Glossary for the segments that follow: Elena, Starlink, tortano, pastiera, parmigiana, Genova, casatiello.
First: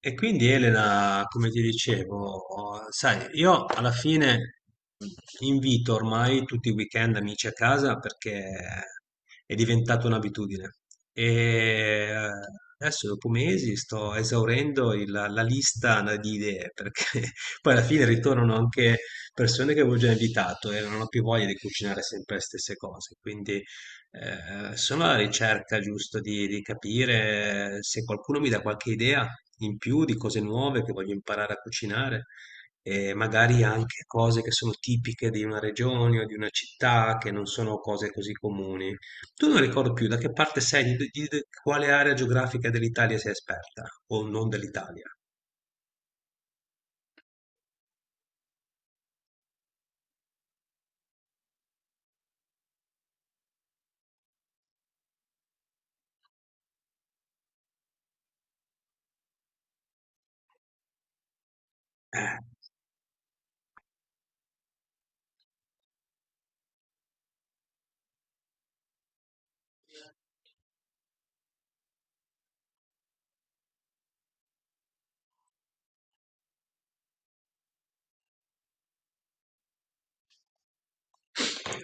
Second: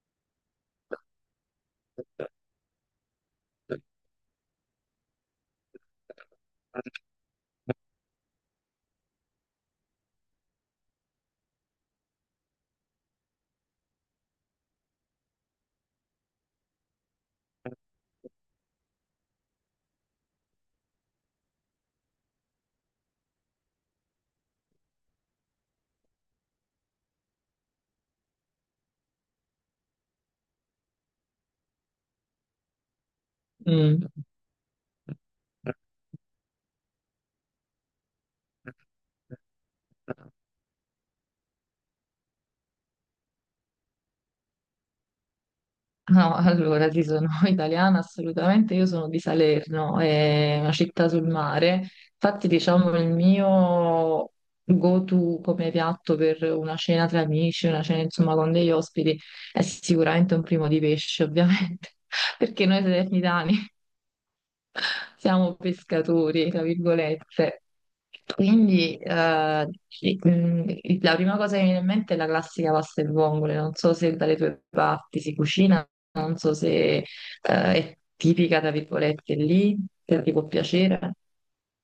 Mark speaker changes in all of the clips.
Speaker 1: E quindi Elena, come ti dicevo, sai, io alla fine invito ormai tutti i weekend amici a casa perché è diventata un'abitudine. E eh, Adesso, dopo mesi, sto esaurendo la lista di idee perché poi alla fine ritornano anche persone che avevo già invitato e non ho più voglia di cucinare sempre le stesse cose. Quindi sono alla ricerca giusto di capire se qualcuno mi dà qualche idea in più di cose nuove che voglio imparare a cucinare e magari anche
Speaker 2: Mm.
Speaker 1: cose che sono tipiche di una regione o di una città che non sono cose così comuni. Tu non ricordo più da che parte sei, di quale area geografica dell'Italia sei esperta o non dell'Italia.
Speaker 2: No, allora sì, sono italiana assolutamente, io sono di Salerno, è una città sul mare, infatti diciamo il mio go-to come piatto per una cena tra amici, una cena insomma con degli ospiti, è sicuramente un primo di pesce ovviamente,
Speaker 1: Eh,
Speaker 2: perché noi salernitani siamo pescatori, tra virgolette. Quindi sì, mm, la prima cosa che mi viene in mente è la classica pasta e vongole. Non so se dalle tue parti si cucina, non so se, è tipica, tra virgolette, lì, se ti può piacere.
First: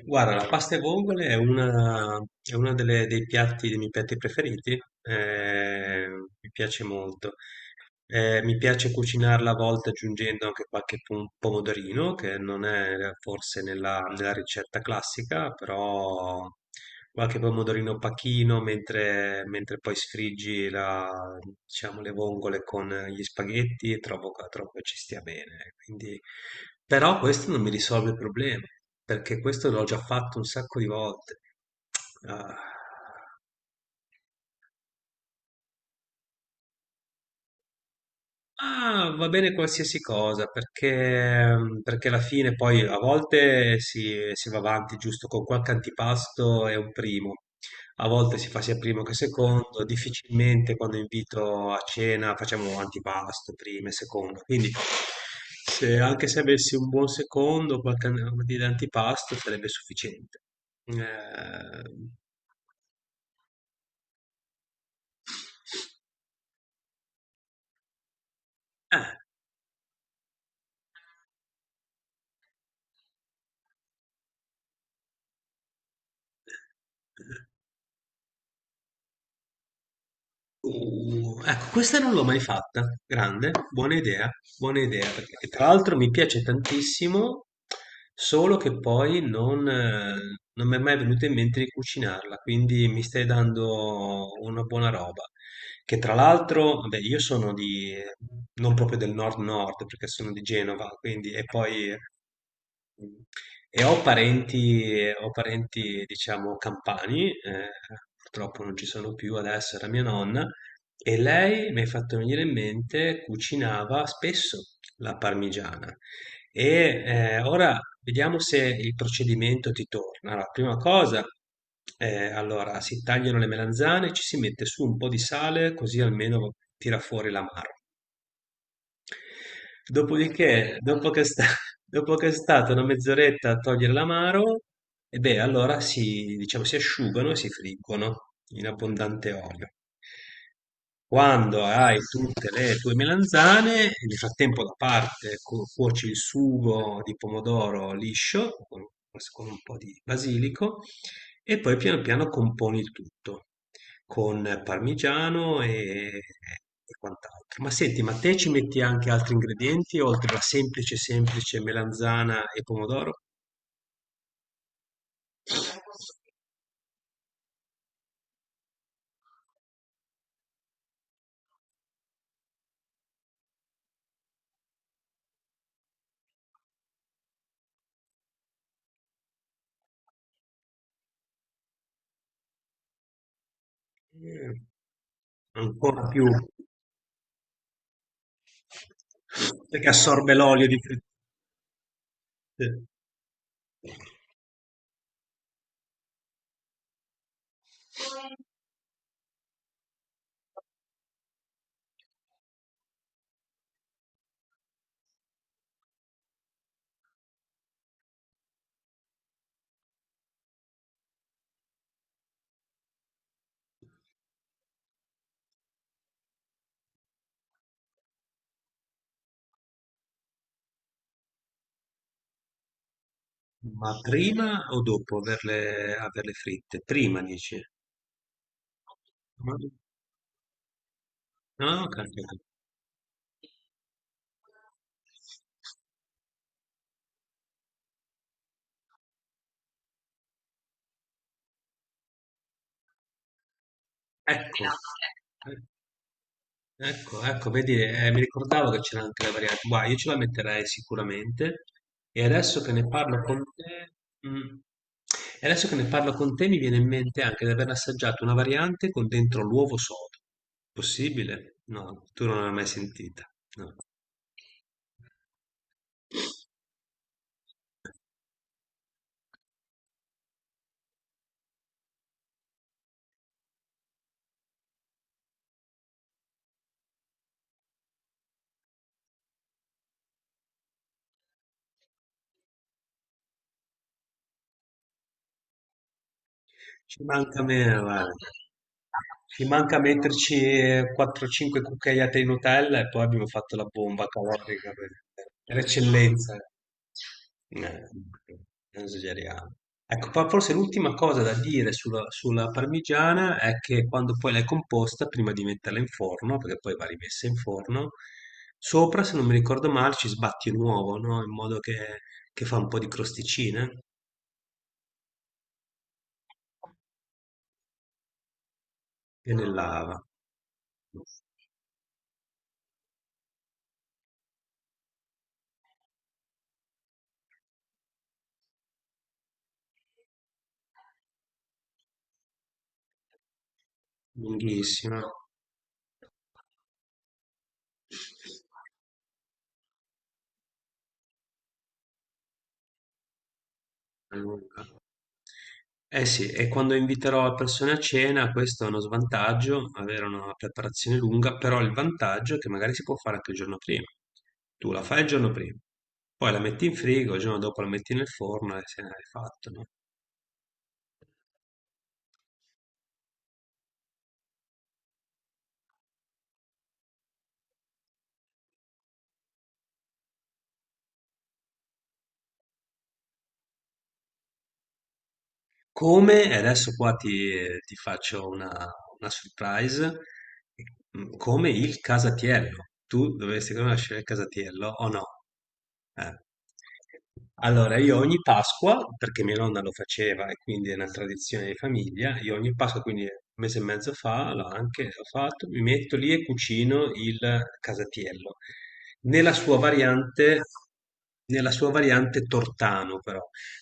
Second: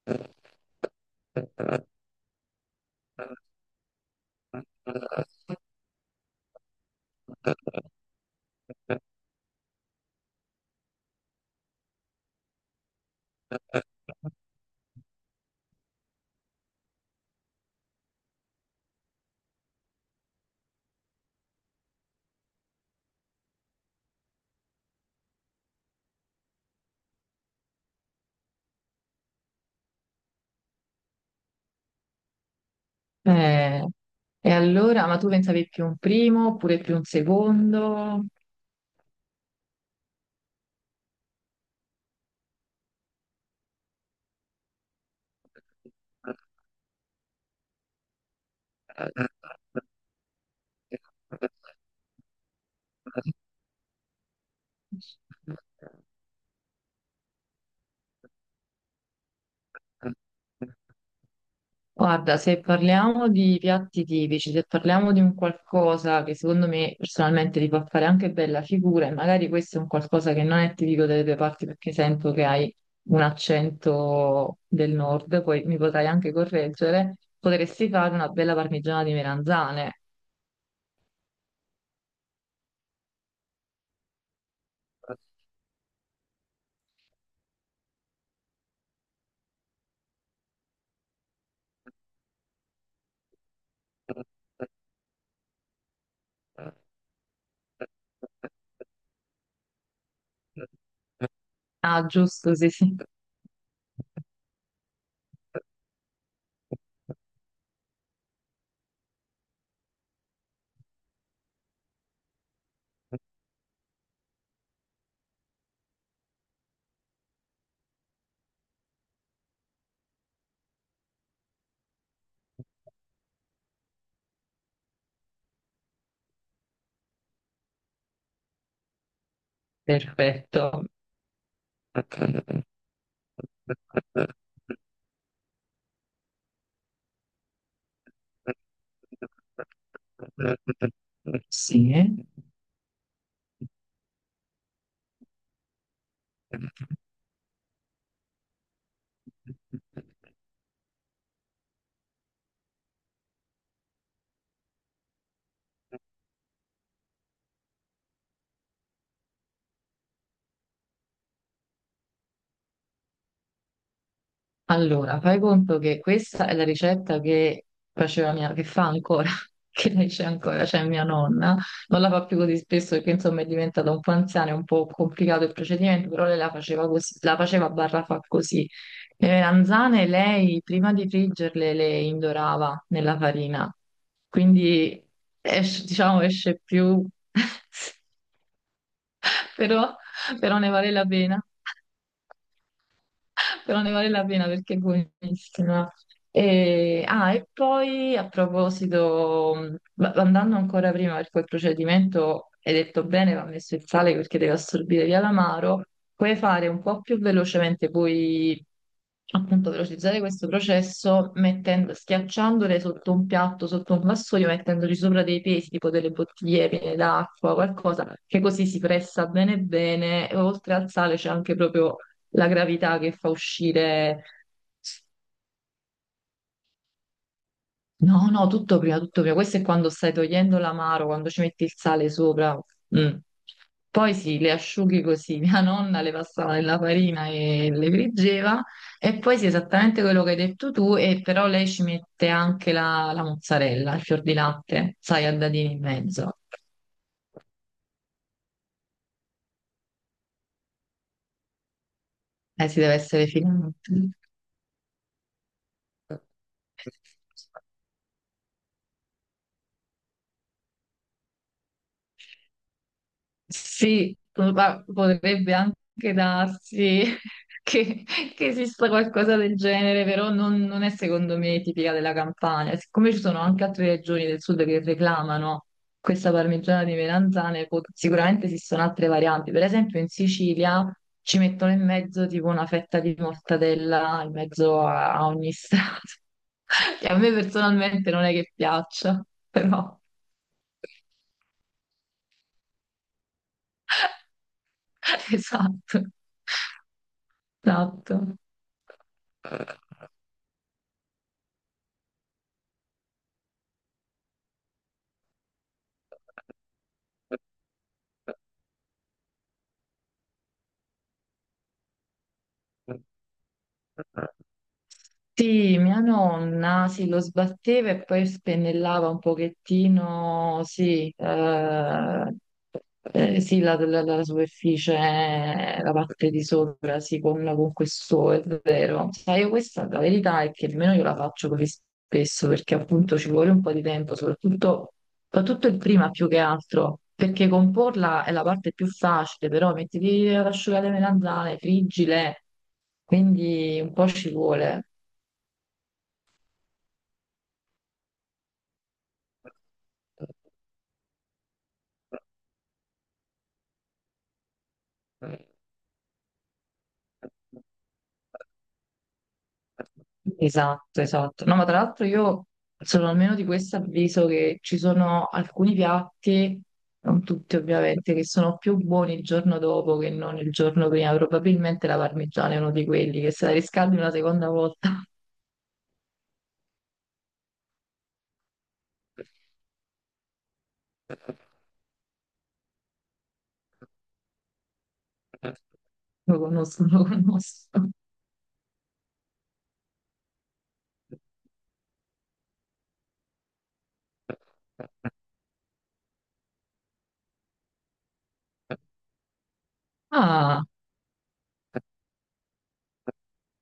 Speaker 1: Guarda, la pasta e vongole è è una dei piatti, dei miei piatti preferiti, mi piace molto. Mi piace cucinarla a volte aggiungendo anche qualche pomodorino, che non è forse nella ricetta classica, però qualche pomodorino pacchino mentre poi sfriggi diciamo, le vongole con gli spaghetti e trovo che ci stia bene. Quindi, però questo non mi risolve il problema, perché questo l'ho già fatto un sacco di volte. Ah.
Speaker 2: Eh, e allora, ma tu pensavi più un primo oppure più un secondo?
Speaker 1: Ah, va bene qualsiasi cosa, perché alla fine poi a volte si va avanti giusto con qualche antipasto e un primo, a volte si fa sia primo che secondo, difficilmente quando invito a cena facciamo antipasto, primo e secondo, quindi anche se avessi un buon secondo, qualche an- di antipasto sarebbe sufficiente. Eh,
Speaker 2: Guarda, se parliamo di piatti tipici, se parliamo di un qualcosa che secondo me personalmente ti fa fare anche bella figura, e
Speaker 1: eh,
Speaker 2: magari questo è un qualcosa che non è tipico delle tue parti perché sento che hai un accento del nord, poi mi potrai anche correggere, potresti fare una bella parmigiana di melanzane.
Speaker 1: Ecco, questa non l'ho mai fatta. Grande, buona idea, perché tra l'altro mi piace tantissimo, solo che poi non, non mi è mai venuto in mente di cucinarla, quindi mi stai dando una buona roba. Che tra l'altro, vabbè, non proprio del nord-nord, perché sono di Genova, quindi, e poi,
Speaker 2: Ah, giusto, sì, sì.
Speaker 1: e ho parenti, diciamo, campani, purtroppo non ci sono più adesso, era mia nonna, e lei m'hai fatto venire in mente, cucinava spesso la parmigiana. Ora vediamo se il procedimento ti torna. Allora, prima cosa, si tagliano le melanzane, ci si mette su un po' di sale, così almeno tira fuori l'amaro. Dopodiché,
Speaker 2: Perfetto.
Speaker 1: dopo che è stata una mezz'oretta a togliere l'amaro, e beh, diciamo, si asciugano e si friggono in abbondante olio. Quando hai
Speaker 2: Sì.
Speaker 1: tutte le tue melanzane, nel frattempo da parte cuoci il sugo di pomodoro liscio con un po' di basilico e poi piano piano componi il tutto con parmigiano e quant'altro. Ma senti, ma te ci metti anche altri ingredienti oltre alla semplice melanzana e pomodoro?
Speaker 2: Allora, fai conto che questa è la ricetta che faceva mia, che fa ancora, che lei c'è ancora, cioè mia nonna. Non la fa più così spesso perché insomma è diventata un po' anziana, è un po' complicato il procedimento, però lei la faceva così, la faceva barra fa così. Le melanzane lei prima di friggerle le indorava nella farina,
Speaker 1: Mm,
Speaker 2: quindi
Speaker 1: ancora
Speaker 2: diciamo
Speaker 1: più
Speaker 2: esce più,
Speaker 1: perché
Speaker 2: però,
Speaker 1: assorbe
Speaker 2: però
Speaker 1: l'olio
Speaker 2: ne
Speaker 1: di
Speaker 2: vale la pena.
Speaker 1: fritte.
Speaker 2: Però ne vale la pena perché è buonissima. E, ah, e poi a proposito, andando ancora prima per quel procedimento, hai detto bene, va messo il sale perché deve assorbire via l'amaro, puoi fare un po' più velocemente, puoi appunto velocizzare questo processo mettendo, schiacciandole sotto un piatto, sotto un vassoio, mettendoci sopra dei pesi, tipo delle bottiglie piene d'acqua, qualcosa, che così si pressa bene bene, e oltre al sale c'è anche proprio la gravità che fa
Speaker 1: Ma
Speaker 2: uscire...
Speaker 1: prima o dopo averle fritte? Prima dici?
Speaker 2: No, no, tutto prima, tutto prima. Questo è quando stai togliendo l'amaro, quando ci metti il
Speaker 1: Ah, ok,
Speaker 2: sale
Speaker 1: ok.
Speaker 2: sopra. Mm. Poi sì, le asciughi così. Mia nonna le passava nella farina e le friggeva. E poi sì, esattamente quello che hai detto tu, e però lei ci mette anche la mozzarella, il fior di
Speaker 1: Ecco,
Speaker 2: latte, sai, a dadini in mezzo.
Speaker 1: ecco, ecco, vedi, mi ricordavo che c'era anche la variante. Guarda, io ce la metterei sicuramente. E adesso che
Speaker 2: Si
Speaker 1: ne
Speaker 2: deve
Speaker 1: parlo
Speaker 2: essere
Speaker 1: con
Speaker 2: finito.
Speaker 1: te, mm, e adesso che ne parlo con te, mi viene in mente anche di aver assaggiato una variante con dentro l'uovo sodo. Possibile? No, tu non l'hai mai sentita. No.
Speaker 2: Sì, ma potrebbe anche darsi che, che esista qualcosa del genere, però non, non è secondo me tipica della Campania. Siccome ci sono anche altre regioni del sud che reclamano questa parmigiana di melanzane, sicuramente esistono altre varianti. Per esempio in Sicilia ci mettono in mezzo tipo una fetta di mortadella in mezzo a, a ogni strato,
Speaker 1: Ci
Speaker 2: che a me
Speaker 1: manca meno,
Speaker 2: personalmente
Speaker 1: guarda.
Speaker 2: non è che piaccia,
Speaker 1: Ci manca
Speaker 2: però
Speaker 1: metterci 4-5 cucchiaiate di Nutella e poi abbiamo fatto la bomba calorica per
Speaker 2: esatto,
Speaker 1: eccellenza. Eh,
Speaker 2: esatto.
Speaker 1: non esageriamo. Ecco, poi forse l'ultima cosa da dire sulla parmigiana è che quando poi l'hai composta, prima di metterla in forno, perché poi va rimessa in forno, sopra, se non mi ricordo male, ci sbatti un uovo, no? In modo che fa un po' di crosticina
Speaker 2: Sì, mia nonna, sì, lo sbatteva e poi spennellava un
Speaker 1: e ne lava.
Speaker 2: pochettino, sì, sì, la superficie, la parte di sopra, sì, con questo, è vero. Sai, io questa la verità è che nemmeno io la faccio così spesso, perché appunto ci vuole un po' di tempo, soprattutto,
Speaker 1: Lunghissima.
Speaker 2: soprattutto il prima più che altro, perché comporla è la parte più facile, però mettiti ad asciugare le melanzane, friggile, quindi un po'
Speaker 1: È
Speaker 2: ci
Speaker 1: lunga.
Speaker 2: vuole.
Speaker 1: Eh sì, e quando inviterò persone a cena, questo è uno svantaggio, avere una preparazione lunga, però il vantaggio è che magari si può fare anche il giorno prima. Tu la fai il giorno prima, poi la metti in frigo, il giorno dopo la metti nel forno e se ne hai fatto, no?
Speaker 2: Esatto, esatto. No, ma tra l'altro io sono almeno di questo avviso che ci sono alcuni piatti, non tutti ovviamente, che sono più buoni il giorno dopo che non il giorno prima. Probabilmente la parmigiana è uno di quelli che se la riscaldi una seconda volta.
Speaker 1: Come e adesso qua ti faccio una surprise, mhmm, come il casatiello. Tu dovresti conoscere il casatiello o no? Eh.
Speaker 2: Lo conosco, lo
Speaker 1: Allora
Speaker 2: conosco.
Speaker 1: io ogni Pasqua, perché mia nonna lo faceva e quindi è una tradizione di famiglia, io ogni Pasqua, quindi un mese e mezzo fa, l'ho anche ho fatto, mi metto lì e cucino il casatiello. Nella sua variante
Speaker 2: Ah,
Speaker 1: Nella sua variante tortano però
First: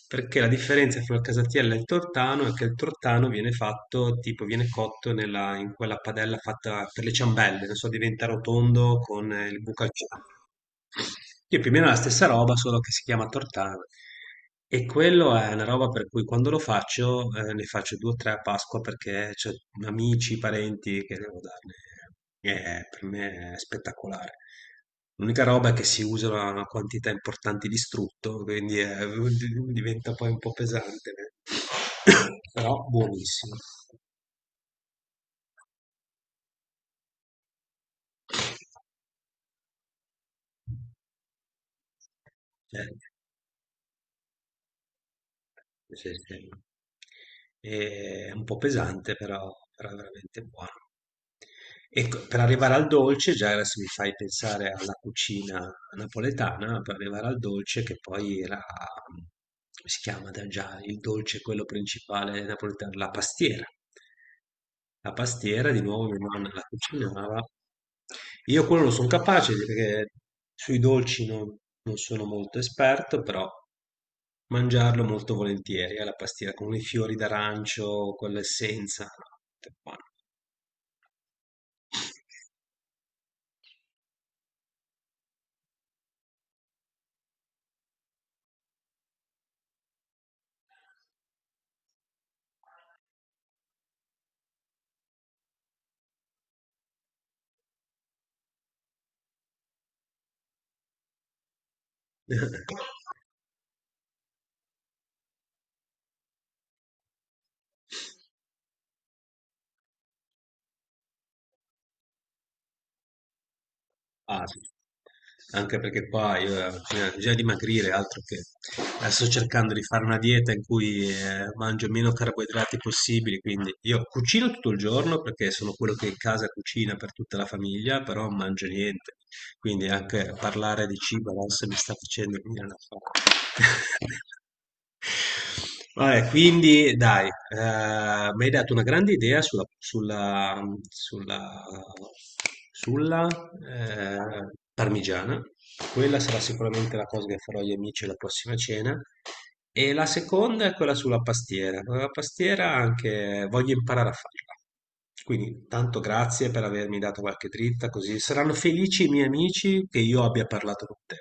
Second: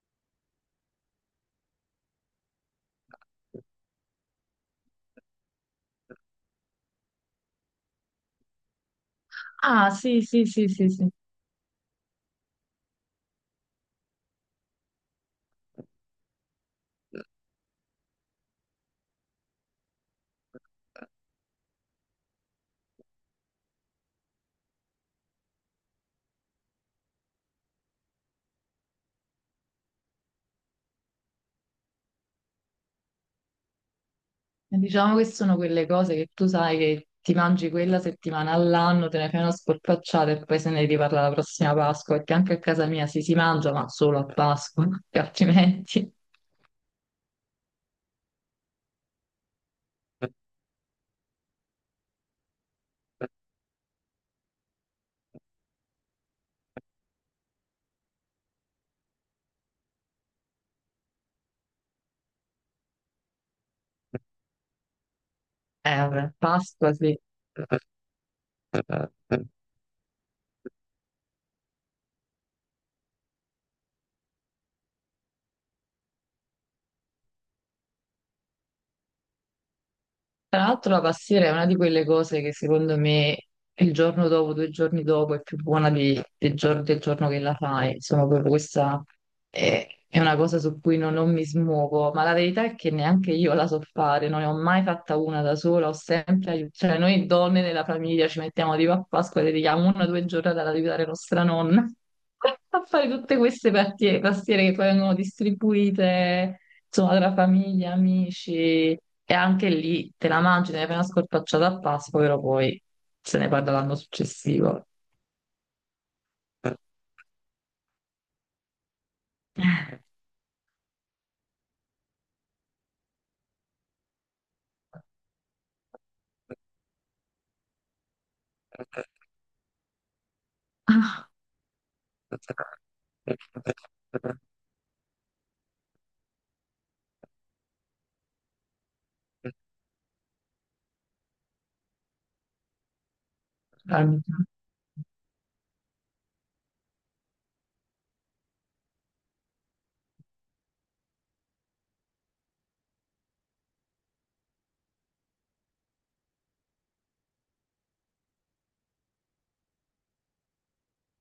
Speaker 1: perché la differenza fra il casatiello e il tortano è che il tortano viene fatto, tipo viene cotto in quella padella fatta per le ciambelle, non so, diventa rotondo con il buco al
Speaker 2: ah, sì, sì, sì, sì, sì.
Speaker 1: sì, più o meno è la stessa roba, solo che si chiama tortana. E quello è una roba per cui quando lo faccio, ne faccio due o tre a Pasqua perché c'ho amici, parenti che devo darne. E per me è spettacolare. L'unica roba è che si usa una quantità importante di strutto, quindi è- diventa poi un po' pesante. Però buonissimo.
Speaker 2: E diciamo che sono quelle cose che tu sai che ti mangi quella settimana all'anno, te ne fai una sporpacciata e poi se ne riparla la prossima Pasqua, perché anche a
Speaker 1: Cioè,
Speaker 2: casa mia si mangia, ma solo a Pasqua, perché
Speaker 1: sì,
Speaker 2: altrimenti...
Speaker 1: sì. E è un po' pesante, però, però è veramente buono. Ecco, per arrivare al dolce, già adesso mi fai pensare alla cucina napoletana, per arrivare al dolce che poi era, come si chiama da già, il dolce quello principale napoletano, la pastiera. La pastiera, di nuovo mia
Speaker 2: Vabbè,
Speaker 1: nonna la
Speaker 2: Pasqua sì.
Speaker 1: cucinava, io quello lo sono capace perché sui dolci non sono molto esperto, però mangiarlo molto volentieri, alla pastiera con i fiori d'arancio, con l'essenza, no, tutto buono.
Speaker 2: Tra l'altro la pastiera è una di quelle cose che secondo me il giorno dopo, due giorni dopo è più buona del, del giorno che la fai. Insomma, proprio questa è una cosa su cui non, non mi smuovo, ma la verità è che neanche io la so fare, non ne ho mai fatta una da sola, ho sempre aiutato. Cioè, noi donne nella famiglia ci mettiamo tipo a Pasqua e dedichiamo una o due giornate ad aiutare nostra nonna a fare tutte queste pastiere che poi vengono distribuite insomma, tra famiglia, amici, e anche lì te la mangi, te ne fai una scorpacciata a Pasqua, però poi se ne parla l'anno
Speaker 1: Ah, sì.
Speaker 2: successivo.
Speaker 1: Anche perché qua io bisogna dimagrire, altro che sto cercando di fare una dieta in cui mangio meno carboidrati possibili, quindi io cucino tutto il giorno perché sono quello che in casa cucina per tutta la famiglia, però non mangio niente, quindi anche parlare di
Speaker 2: Ah,
Speaker 1: cibo adesso mi sta facendo venire una fame. Vabbè, quindi dai, mi hai dato una grande idea sulla, sulla,
Speaker 2: calmi.
Speaker 1: eh, parmigiana. Quella sarà sicuramente la cosa che farò agli amici alla prossima cena. E la seconda è quella sulla pastiera. La pastiera anche voglio imparare a farla. Quindi tanto grazie per avermi dato qualche dritta, così saranno felici i miei amici che io abbia parlato con te.